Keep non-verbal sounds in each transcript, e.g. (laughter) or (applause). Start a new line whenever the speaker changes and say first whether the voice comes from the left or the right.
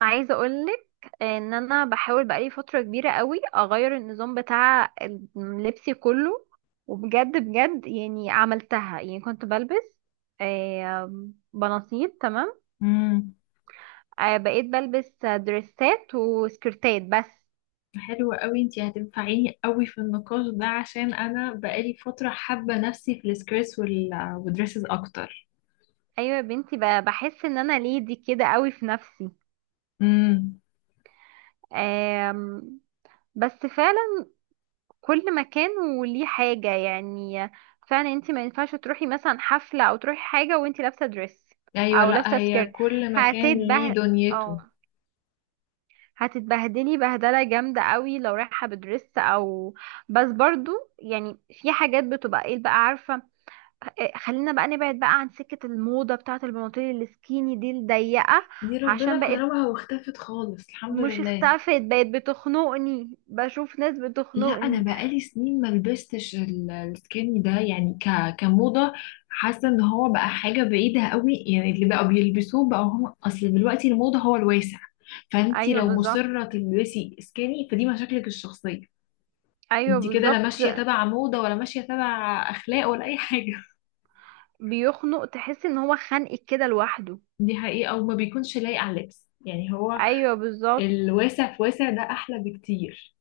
right: عايزه اقولك ان انا بحاول بقالي فتره كبيره قوي اغير النظام بتاع لبسي كله. وبجد بجد يعني عملتها، يعني كنت بلبس بناطيل. تمام.
left: امم.
right: بقيت بلبس دريسات وسكرتات بس.
left: حلوة قوي انتي، هتنفعيني قوي في النقاش ده عشان انا بقالي فترة حابة نفسي في السكريس والدريسز اكتر.
right: ايوه يا بنتي، بحس ان انا ليدي كده قوي في نفسي.
left: امم.
right: آم، بس كل مكان وليه حاجة يعني. فعلا انت ما ينفعش تروحي مثلا حفلة او تروحي حاجة وانت لابسة دريس
left: ايوه،
right: او
left: لا،
right: لابسة
left: هي
right: سكيرت.
left: كل مكان ليه
right: هتتبه او
left: دنيته.
right: هتتبهدلي بهدلة جامدة قوي لو رايحة بدريس او. بس برضو يعني في حاجات بتبقى ايه بقى، عارفة. اه، خلينا بقى نبعد بقى عن سكة الموضة بتاعة البناطيل السكيني دي الضيقة،
left: دي
right: عشان
left: ربنا
right: بقت.
left: كرمها واختفت خالص، الحمد
right: مش
left: لله.
right: اختفت، بقت بتخنقني، بشوف ناس
left: لا، انا
right: بتخنقني.
left: بقالي سنين ما لبستش السكيني ده، يعني كموضه حاسه ان هو بقى حاجه بعيده قوي. يعني اللي بقى بيلبسوه بقى هم، اصل دلوقتي الموضه هو الواسع. فانتي
right: ايوه
left: لو
right: بالظبط،
left: مصره تلبسي سكيني فدي مشاكلك الشخصيه.
right: ايوه
left: انتي كده لا
right: بالظبط.
left: ماشيه تبع موضه، ولا ماشيه تبع اخلاق، ولا اي حاجه.
right: بيخنق، تحس ان هو خانقك كده لوحده.
left: (laughs) دي حقيقه، او ما بيكونش لايق على اللبس. يعني هو
right: ايوه بالظبط.
left: الواسع في واسع ده احلى بكتير.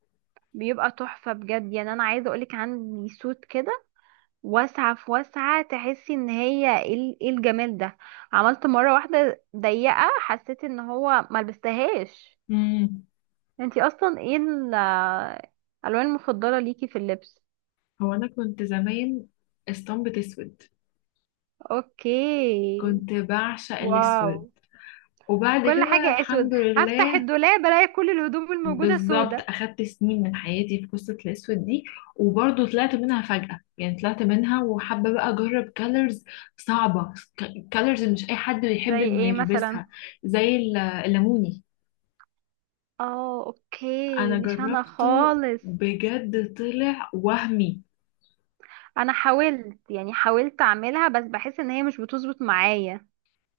right: بيبقى تحفة بجد. يعني انا عايزة اقولك عندي سوت كده واسعة في واسعة، تحسي ان هي ايه إيه الجمال ده. عملت مرة واحدة ضيقة، حسيت ان هو ملبستهاش.
left: امم.
right: انتي اصلا ايه الالوان المفضلة ليكي في اللبس؟
left: هو انا كنت زمان اسطمبة اسود.
right: اوكي.
left: كنت بعشق الاسود،
right: واو.
left: وبعد
right: كل
left: كده
right: حاجة اسود،
left: الحمد
right: هفتح
left: لله.
right: الدولاب الاقي كل الهدوم الموجودة
left: بالظبط،
right: سودة.
left: اخدت سنين من حياتي في قصة الاسود دي. وبرضه طلعت منها فجأة، يعني طلعت منها وحابة بقى اجرب كالرز. صعبة. كالرز مش اي حد بيحب
right: زي
left: انه
right: ايه مثلا؟
left: يلبسها. زي الليموني.
right: اه اوكي،
left: انا
right: مش انا
left: جربته،
right: خالص.
left: بجد طلع وهمي.
right: انا حاولت، يعني حاولت اعملها، بس بحس ان هي مش بتظبط معايا.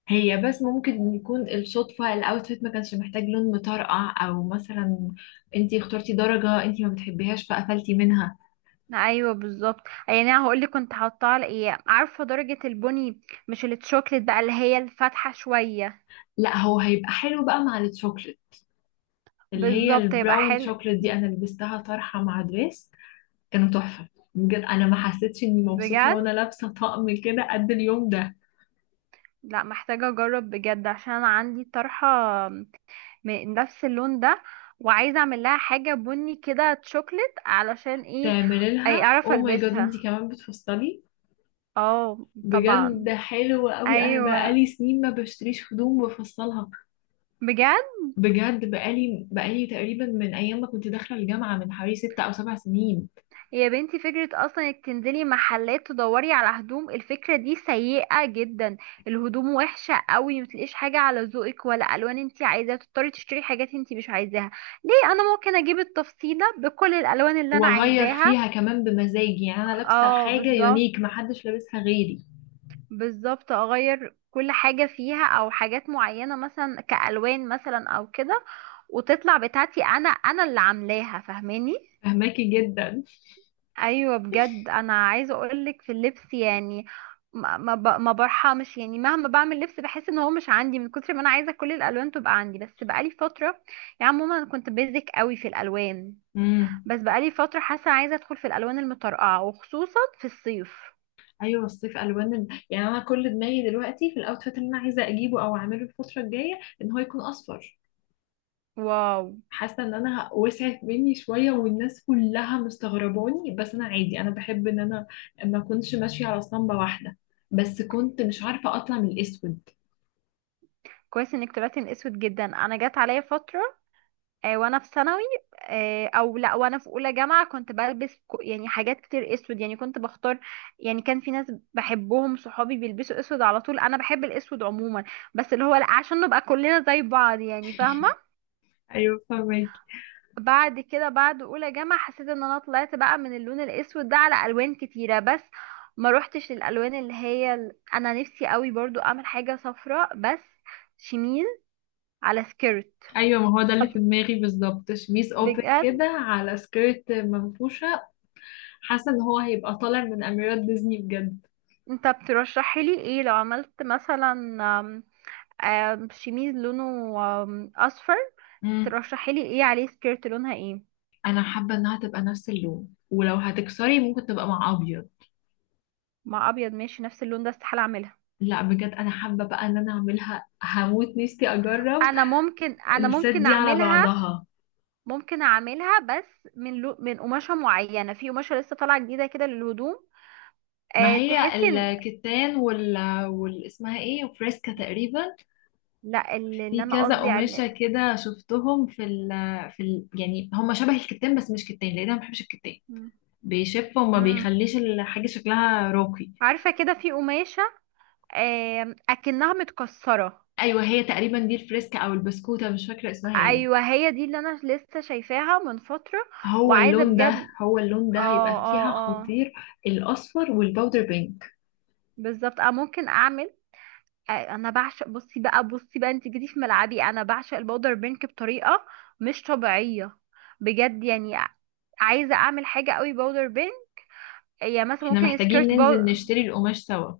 left: هي بس ممكن يكون الصدفة الاوتفيت ما كانش محتاج لون مطرقع، او مثلا انتي اخترتي درجة انتي ما بتحبيهاش فقفلتي منها.
right: ايوه بالظبط. يعني انا هقول لك كنت حاطاها على ايه، عارفه درجه البني؟ مش اللي الشوكليت بقى اللي هي الفاتحه شويه.
left: لا، هو هيبقى حلو بقى مع الشوكليت، اللي هي
right: بالظبط هيبقى
left: البراون
right: حلو.
left: شوكليت دي، انا لبستها طرحه مع دريس. كانوا تحفه. بجد، انا ما حسيتش اني مبسوطه
right: بجد.
left: وانا لابسه طقم كده قد اليوم ده.
right: لا محتاجه اجرب بجد، عشان انا عندي طرحه من نفس اللون ده، وعايزه اعمل لها حاجه بني كده شوكليت، علشان ايه.
left: تعملي
right: اي
left: لها،
right: اعرف
left: او ماي جاد
right: البسها.
left: انتي كمان بتفصلي؟
right: اه
left: بجد
right: طبعا.
left: ده حلو قوي، انا
right: ايوه
left: بقالي سنين ما بشتريش هدوم بفصلها.
right: بجد.
left: بجد بقالي تقريبا من ايام ما كنت داخله الجامعه، من حوالي 6 او 7 سنين.
right: يا بنتي فكرة أصلا إنك تنزلي محلات تدوري على هدوم الفكرة دي سيئة جدا. الهدوم وحشة قوي، متلاقيش حاجة على ذوقك ولا ألوان انتي عايزاها، تضطري تشتري حاجات انتي مش عايزاها. ليه؟ أنا ممكن أجيب التفصيلة بكل الألوان اللي أنا
left: واغير
right: عايزاها.
left: فيها كمان بمزاجي، يعني انا لابسه
right: اه
left: حاجه
right: بالظبط.
left: يونيك محدش لابسها غيري.
right: بالظبط، أغير كل حاجة فيها أو حاجات معينة مثلا كألوان مثلا أو كده. وتطلع بتاعتي أنا، أنا اللي عاملاها، فاهماني.
left: فهماكي جدا.
right: ايوه بجد، انا عايزه اقولك في اللبس يعني ما برحمش. يعني مهما بعمل لبس بحس ان هو مش عندي، من كتر ما انا عايزه كل الالوان تبقى عندي. بس بقالي فتره يعني عموما انا كنت بيزك قوي في الالوان.
left: امم.
right: بس بقالي فتره حاسه عايزه ادخل في الالوان المطرقعه، وخصوصا في الصيف.
left: ايوه، الصيف الوان يعني انا كل دماغي دلوقتي في الاوتفيت اللي انا عايزه اجيبه او اعمله الفتره الجايه ان هو يكون اصفر.
right: واو.
left: حاسه ان انا وسعت مني شويه، والناس كلها مستغرباني، بس انا عادي، انا بحب ان انا ما اكونش ماشيه على اسطمبه واحده. بس كنت مش عارفه اطلع من الاسود.
right: كويس انك طلعتي من اسود. جدا، انا جت عليا فتره، وانا في ثانوي، او لا وانا في اولى جامعه، كنت بلبس يعني حاجات كتير اسود. يعني كنت بختار، يعني كان في ناس بحبهم صحابي بيلبسوا اسود على طول. انا بحب الاسود عموما بس اللي هو لا عشان نبقى كلنا زي بعض، يعني فاهمه.
left: ايوه، فاهمك.
right: بعد كده، بعد اولى جامعه، حسيت ان انا طلعت بقى من اللون الاسود ده على الوان كتيره، بس ما روحتش للالوان اللي هي انا نفسي قوي برضو اعمل حاجه صفراء، بس شميل على سكيرت.
left: ايوه، ما هو ده اللي
right: طب
left: في دماغي بالظبط، شميس اوبن
right: بجد.
left: كده على سكيرت منفوشه. حاسه ان هو هيبقى طالع من اميرات ديزني بجد.
right: انت بترشحي لي ايه لو عملت مثلا آم، آم، شميز لونه اصفر، ترشحي لي ايه عليه؟ سكيرت لونها ايه؟
left: انا حابه انها تبقى نفس اللون، ولو هتكسري ممكن تبقى مع ابيض.
right: مع ابيض ماشي. نفس اللون ده استحالة اعملها.
left: لا بجد، انا حابه بقى ان انا اعملها، هموت نفسي اجرب.
right: انا ممكن انا
left: الست
right: ممكن
left: دي على
right: اعملها.
left: بعضها.
right: ممكن اعملها بس من، لو من قماشة معينة، في قماشة لسه طالعة جديدة كده للهدوم.
left: ما
right: أه
left: هي
right: تحسي ان،
left: الكتان وال اسمها ايه، وفريسكا تقريبا.
right: لا اللي،
left: في
right: اللي انا
left: كذا
right: قصدي
left: قماشه
right: على
left: كده شفتهم في ال. يعني هم شبه الكتان بس مش كتان لان انا ما بحبش الكتان.
right: مم.
left: بيشف وما
right: مم.
left: بيخليش الحاجه شكلها راقي.
right: عارفة كده في قماشة أه اكنها متكسرة.
left: ايوه، هي تقريبا دي الفريسكا او البسكوته، مش فاكره اسمها ايه.
right: ايوه هي دي اللي انا لسه شايفاها من فتره.
left: هو
right: وعايزه
left: اللون ده
right: بجد،
left: هو اللون ده هيبقى
right: اه
left: فيها
right: اه، اه
left: خطير. الأصفر والباودر بينك.
right: بالظبط، اه ممكن اعمل. انا بعشق، بصي بقى انت جيتي في ملعبي. انا بعشق البودر بينك بطريقه مش طبيعيه بجد. يعني عايزه اعمل حاجه قوي بودر بينك، هي مثلا
left: احنا
right: ممكن
left: محتاجين
right: سكيرت.
left: ننزل نشتري القماش سوا.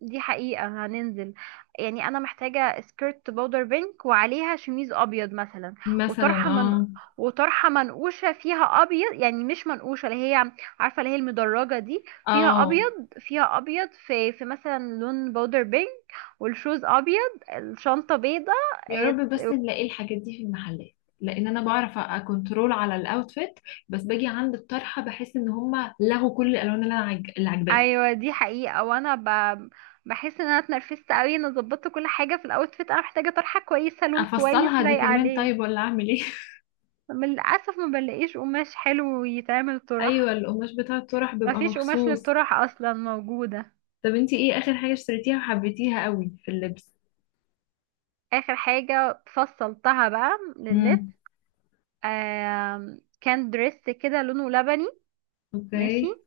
right: دي حقيقة هننزل. يعني أنا محتاجة سكيرت بودر بينك وعليها شميز أبيض مثلا.
left: مثلا،
right: وطرحة من
left: اه.
right: وطرحة منقوشة فيها أبيض، يعني مش منقوشة اللي هي، عارفة اللي هي المدرجة دي فيها
left: اه.
right: أبيض، فيها أبيض، في مثلا لون بودر بينك، والشوز أبيض، الشنطة بيضة.
left: يا
right: إيه،
left: رب بس نلاقي الحاجات دي في المحلات، لان انا بعرف اكنترول على الاوتفيت، بس باجي عند الطرحه بحس ان هما لغوا كل الالوان اللي انا اللي عجباني.
right: أيوة دي حقيقة. بحس إن أنا اتنرفزت أوي. أنا ظبطت كل حاجة في الأوتفيت، أنا محتاجة طرحة كويسة، لون كويس
left: افصلها دي
right: لايق
left: كمان
right: عليه.
left: طيب، ولا اعمل ايه؟
right: للأسف ما بلاقيش قماش حلو يتعمل
left: (laughs) ايوه،
right: طرح.
left: القماش بتاع الطرح
right: ما
left: بيبقى
right: فيش قماش
left: مخصوص.
right: للطرح أصلا موجودة.
left: طب انتي ايه اخر حاجه اشتريتيها وحبيتيها قوي في اللبس؟
right: آخر حاجة فصلتها بقى لللب،
left: امم.
right: آه كان دريس كده لونه لبني. ماشي.
left: اوكي.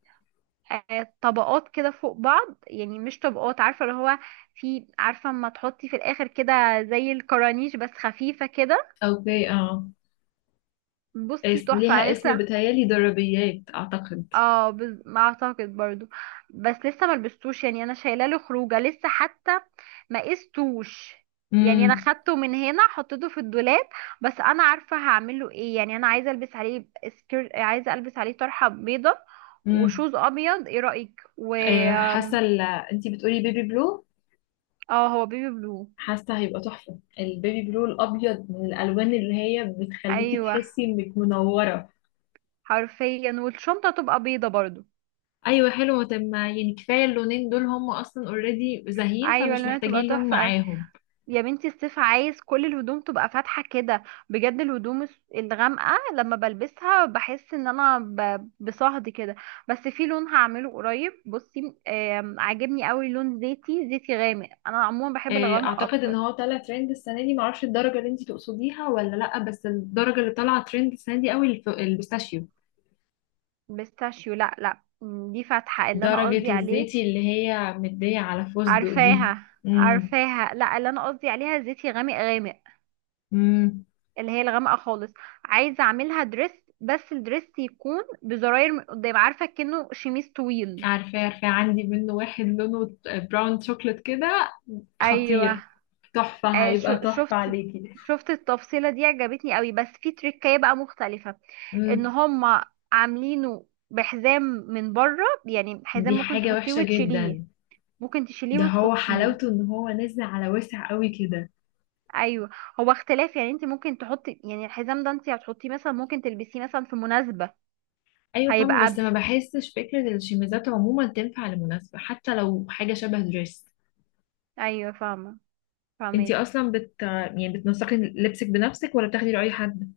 right: آه طبقات كده فوق بعض، يعني مش طبقات، عارفة اللي هو في، عارفة اما تحطي في الآخر كده زي الكرانيش بس خفيفة كده.
left: اوكي، اه.
right: بصي تحفة.
left: ليها
right: أنا
left: اسم
right: لسه،
left: بتهيألي ضربيات، أعتقد.
right: ما اعتقد برضو. بس لسه ما لبستوش، يعني انا شايله له خروجه لسه حتى، ما قستوش. يعني انا
left: امم.
right: خدته من هنا حطيته في الدولاب، بس انا عارفه هعمل له ايه. يعني انا عايزه البس عليه سكير، عايزه البس عليه طرحه بيضه
left: امم.
right: وشوز ابيض، ايه رايك؟ و
left: آه، حاسة انتي بتقولي بيبي بلو.
right: اه هو بيبي بلو.
left: حاسة هيبقى تحفة، البيبي بلو الأبيض من الألوان اللي هي بتخليكي
right: ايوه
left: تحسي إنك منورة.
right: حرفيا، والشنطه تبقى بيضه برضو.
left: أيوة حلوة. طب ما يعني كفاية اللونين دول، هم أصلا اوريدي زاهيين
right: ايوه
left: فمش
right: لونها تبقى
left: محتاجين لون
right: تحفه.
left: معاهم.
right: يا بنتي الصيف عايز كل الهدوم تبقى فاتحة كده بجد. الهدوم الغامقة لما بلبسها بحس ان انا بصهد كده. بس في لون هعمله قريب، بصي عاجبني قوي، لون زيتي، زيتي غامق، انا عموما بحب
left: آه،
right: الغامق
left: أعتقد إن
right: اكتر.
left: هو طالع ترند السنة دي، معرفش الدرجة اللي انتي تقصديها ولا لأ، بس الدرجة اللي طالعة ترند السنة دي قوي البيستاشيو.
right: بيستاشيو؟ لا لا دي فاتحة اللي انا قصدي
left: درجة
right: عليه.
left: الزيتي اللي هي مدية على فستق دي.
right: عارفاها
left: امم.
right: عارفاها، لا اللي انا قصدي عليها زيتي غامق غامق،
left: امم.
right: اللي هي الغامقة خالص. عايزة اعملها دريس، بس الدريس يكون بزراير من قدام، عارفة كأنه شميس طويل.
left: عارفاه عارفاه، عندي منه واحد لونه براون شوكليت كده،
right: ايوه.
left: خطير. تحفة،
right: آه
left: هيبقى تحفة
right: شفت،
left: عليكي.
right: شفت التفصيله دي عجبتني قوي، بس في تريكايه بقى مختلفه، ان
left: امم.
right: هم عاملينه بحزام من بره. يعني حزام
left: دي
right: ممكن
left: حاجة
right: تحطيه
left: وحشة
right: وتشيليه،
left: جدا.
right: ممكن تشيليه
left: ده هو
right: وتحطيه.
left: حلاوته ان هو نازل على واسع قوي كده.
right: ايوه هو اختلاف. يعني انت ممكن تحطي، يعني الحزام ده انت هتحطيه مثلا، ممكن تلبسيه مثلا في مناسبه.
left: ايوه فاهمة،
right: هيبقى
left: بس ما
right: بف...
left: بحسش فكرة الشميزات عموما تنفع لمناسبة، حتى لو حاجة شبه دريس.
right: ايوه فاهمه،
left: انتي
right: فاهمك.
left: اصلا يعني بتنسقي لبسك بنفسك ولا بتاخدي رأي حد؟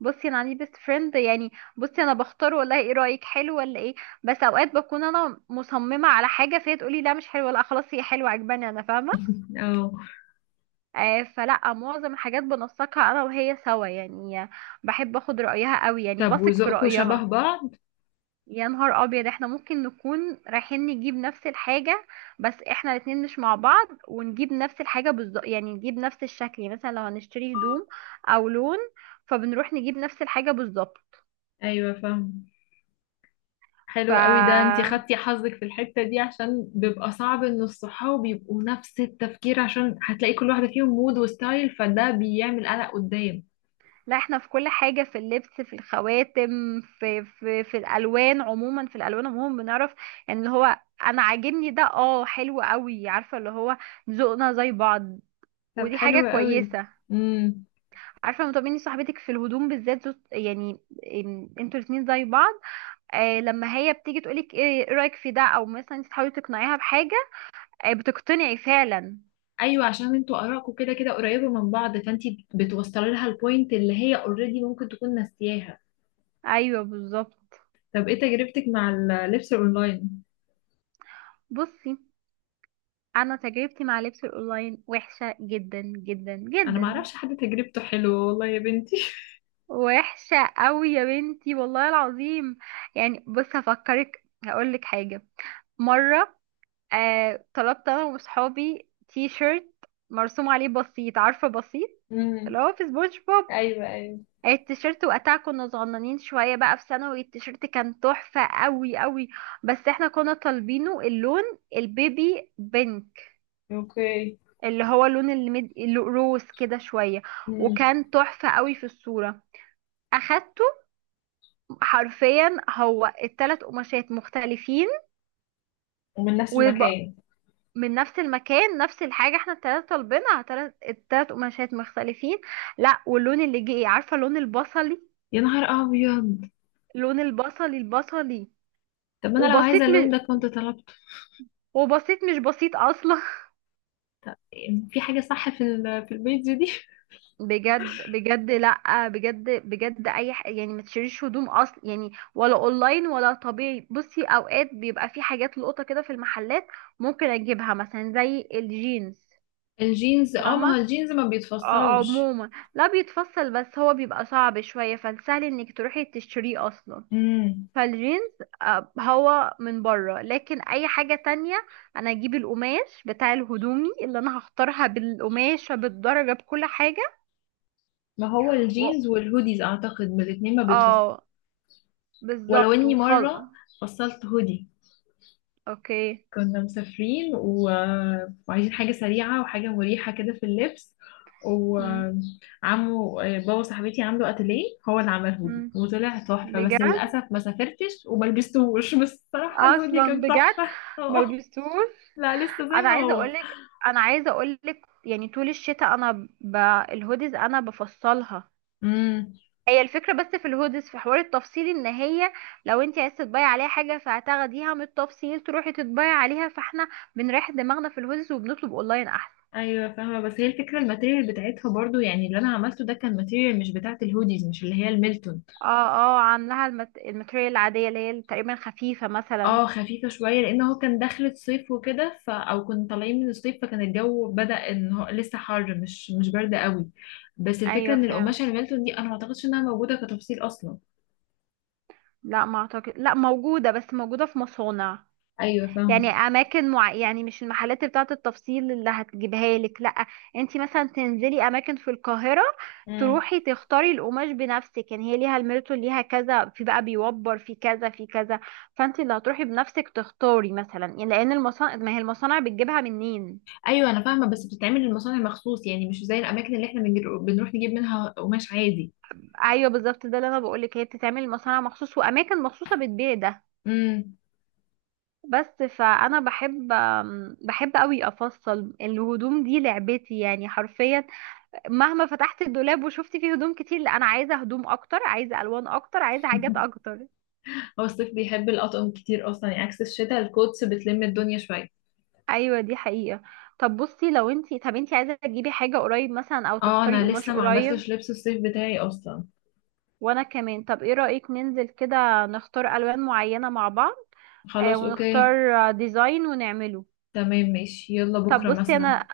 right: بصي انا عندي بيست فريند يعني. بصي انا بختار، والله ايه رايك، حلو ولا ايه؟ بس اوقات بكون انا مصممه على حاجه فهي تقولي لا مش حلوه، لا خلاص هي حلوه عجباني انا فاهمه.
left: اه.
right: آه فلا معظم الحاجات بنسقها انا وهي سوا يعني. بحب اخد رايها قوي، يعني
left: طب
right: بثق في
left: وذوقكوا
right: رايها.
left: شبه بعض؟
right: يا نهار ابيض، احنا ممكن نكون رايحين نجيب نفس الحاجه. بس احنا الاتنين مش مع بعض، ونجيب نفس الحاجه بالظبط، يعني نجيب نفس الشكل، يعني مثلا لو هنشتري هدوم او لون، فبنروح نجيب نفس الحاجه بالظبط.
left: ايوه فاهم.
right: ف
left: حلو قوي ده، انتي خدتي حظك في الحتة دي، عشان بيبقى صعب ان الصحاب يبقوا نفس التفكير، عشان هتلاقي كل واحدة فيهم مود وستايل، فده بيعمل قلق قدام.
right: لا احنا في كل حاجة، في اللبس، في الخواتم، في في الألوان عموما، في الألوان عموما بنعرف يعني اللي هو أنا عاجبني ده، اه حلو قوي، عارفة اللي هو ذوقنا زي بعض،
left: طب
right: ودي حاجة
left: حلو قوي.
right: كويسة.
left: امم.
right: عارفة مطمني صاحبتك في الهدوم بالذات يعني انتوا الاتنين زي بعض. آه لما هي بتيجي تقولك ايه، إيه رأيك في ده، او مثلا انت تحاولي تقنعيها بحاجة، آه بتقتنعي فعلا.
left: ايوه، عشان انتوا ارائكم كده كده قريبة من بعض، فانتي بتوصلي لها البوينت اللي هي اوريدي ممكن تكون ناسياها.
right: ايوه بالظبط.
left: طب ايه تجربتك مع اللبس الاونلاين؟
right: بصي انا تجربتي مع لبس الاونلاين وحشة جدا جدا
left: انا ما
right: جدا.
left: اعرفش حد تجربته حلوه والله يا بنتي. (laughs)
right: وحشة قوي يا بنتي، والله العظيم. يعني بص هفكرك هقولك حاجة. مرة آه طلبت انا وصحابي تي شيرت مرسوم عليه بسيط، عارفة بسيط، اللي
left: امم.
right: هو في سبونج بوب.
left: ايوه، ايوه.
right: التيشيرت وقتها كنا صغننين شوية بقى في ثانوي، التيشيرت كان تحفة قوي قوي، بس احنا كنا طالبينه اللون البيبي بينك،
left: اوكي.
right: اللي هو اللي روز كده شوية،
left: امم.
right: وكان تحفة قوي في الصورة. اخدته، حرفيا هو التلات قماشات مختلفين.
left: ومن نفس
right: وب...
left: المكان.
right: من نفس المكان، نفس الحاجة، احنا التلاتة طالبينها، التلات قماشات مختلفين. لا واللون اللي جه ايه، عارفة لون البصلي،
left: يا نهار ابيض.
right: لون البصلي، البصلي.
left: طب انا لو
right: وبسيط
left: عايزه اللون
right: مش
left: ده كنت طلبته.
right: وبسيط مش بسيط اصلا (laughs)
left: في حاجه صح في في البيتزا دي.
right: بجد بجد، لا بجد بجد اي يعني ما تشتريش هدوم اصلا، يعني ولا اونلاين ولا طبيعي. بصي اوقات بيبقى في حاجات لقطة كده في المحلات، ممكن اجيبها مثلا زي الجينز.
left: (laughs) الجينز، اه، ما هو
right: فاهمة.
left: الجينز ما بيتفصلش.
right: عموما لا بيتفصل بس هو بيبقى صعب شوية، فالسهل انك تروحي تشتريه اصلا.
left: امم.
right: فالجينز هو من بره. لكن اي حاجة تانية انا اجيب القماش بتاع الهدومي اللي انا هختارها، بالقماش بالدرجة بكل حاجة.
left: ما هو
right: و...
left: الجينز والهوديز، اعتقد من الاتنين ما بيتفصلش.
right: اه
left: ولو
right: بالظبط
left: اني
right: وخلاص.
left: مره فصلت هودي،
right: اوكي.
left: كنا مسافرين وعايزين حاجه سريعه وحاجه مريحه كده في اللبس.
right: مم.
left: وعمو بابا صاحبتي عنده اتيليه، هو اللي عمل هودي
right: مم.
left: وطلع تحفه، بس
right: بجد
left: للاسف ما سافرتش وما لبستهوش. (laughs) بس الصراحه الهودي
right: اصلا
left: كان
right: بجد
left: تحفه. (laughs) اه.
right: ملبستوش.
left: لا لسه زي
right: انا
left: ما
right: عايزة
left: هو.
right: اقولك انا عايزة اقولك يعني طول الشتاء انا ب... الهوديز انا بفصلها.
left: امم.
right: هي الفكرة بس في الهودس في حوار التفصيل، ان هي لو انت عايزة تطبعي عليها حاجة فهتاخديها من التفصيل تروحي تطبعي عليها. فاحنا بنريح دماغنا في الهودس وبنطلب اونلاين احسن.
left: ايوه فاهمه، بس هي الفكره الماتيريال بتاعتها برضو، يعني اللي انا عملته ده كان ماتيريال مش بتاعه الهوديز، مش اللي هي الميلتون.
right: اه اه عاملاها الماتريال العادية اللي هي تقريبا خفيفة مثلا.
left: اه خفيفه شويه، لان هو كان دخلة صيف وكده، ف او كنا طالعين من الصيف، فكان الجو بدأ ان هو لسه حر، مش برد قوي. بس الفكره
right: ايوه
left: ان
right: فاهم.
left: القماشه الميلتون دي انا ما اعتقدش انها موجوده كتفصيل اصلا.
right: لا ما اعتقد، لا موجودة بس موجودة في مصانع.
left: ايوه
right: يعني
left: فاهمه.
right: اماكن يعني مش المحلات بتاعه التفصيل اللي هتجيبها لك، لا. انت مثلا تنزلي اماكن في القاهره،
left: امم.
right: تروحي تختاري القماش بنفسك. يعني هي ليها الميرتو، ليها كذا، في بقى بيوبر، في كذا في كذا. فانت اللي هتروحي بنفسك تختاري مثلا، يعني لان المصانع، ما هي المصانع بتجيبها منين.
left: ايوه انا فاهمه، بس بتتعمل للمصانع مخصوص، يعني مش زي الاماكن اللي احنا بنروح نجيب منها قماش عادي.
right: ايوه بالظبط، ده اللي انا بقولك، هي بتتعمل مصانع مخصوص، واماكن مخصوصه بتبيع ده.
left: امم.
right: بس فانا بحب قوي افصل الهدوم، دي لعبتي يعني حرفيا. مهما فتحت الدولاب وشفت فيه هدوم كتير، لا انا عايزه هدوم اكتر، عايزه الوان اكتر، عايزه حاجات
left: (laughs)
right: اكتر.
left: هو الصيف بيحب الأطقم كتير أصلا، يعني عكس الشتاء الكوتس بتلم الدنيا شوية.
right: ايوه دي حقيقه. طب بصي لو انتي، طب انتي عايزه تجيبي حاجه قريب مثلا، او
left: اه
right: تختاري
left: أنا
right: قماش
left: لسه ما
right: قريب.
left: عملتش لبس الصيف بتاعي أصلا.
right: وانا كمان. طب ايه رايك ننزل كده نختار الوان معينه مع بعض. آه
left: خلاص أوكي.
right: ونختار ديزاين ونعمله.
left: تمام ماشي، يلا
right: طب
left: بكرة
right: بصي
left: مثلا.
right: انا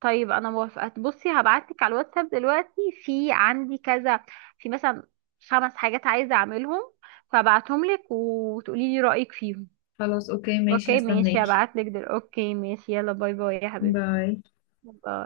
right: طيب انا موافقه. بصي هبعتلك على الواتساب دلوقتي، في عندي كذا، في مثلا خمس حاجات عايزه اعملهم، فبعتهم لك وتقولي لي رايك فيهم.
left: خلاص أوكي ماشي، هستناكي.
right: اوكي ماشي يلا، باي باي يا حبيبتي.
left: باي.
right: باي.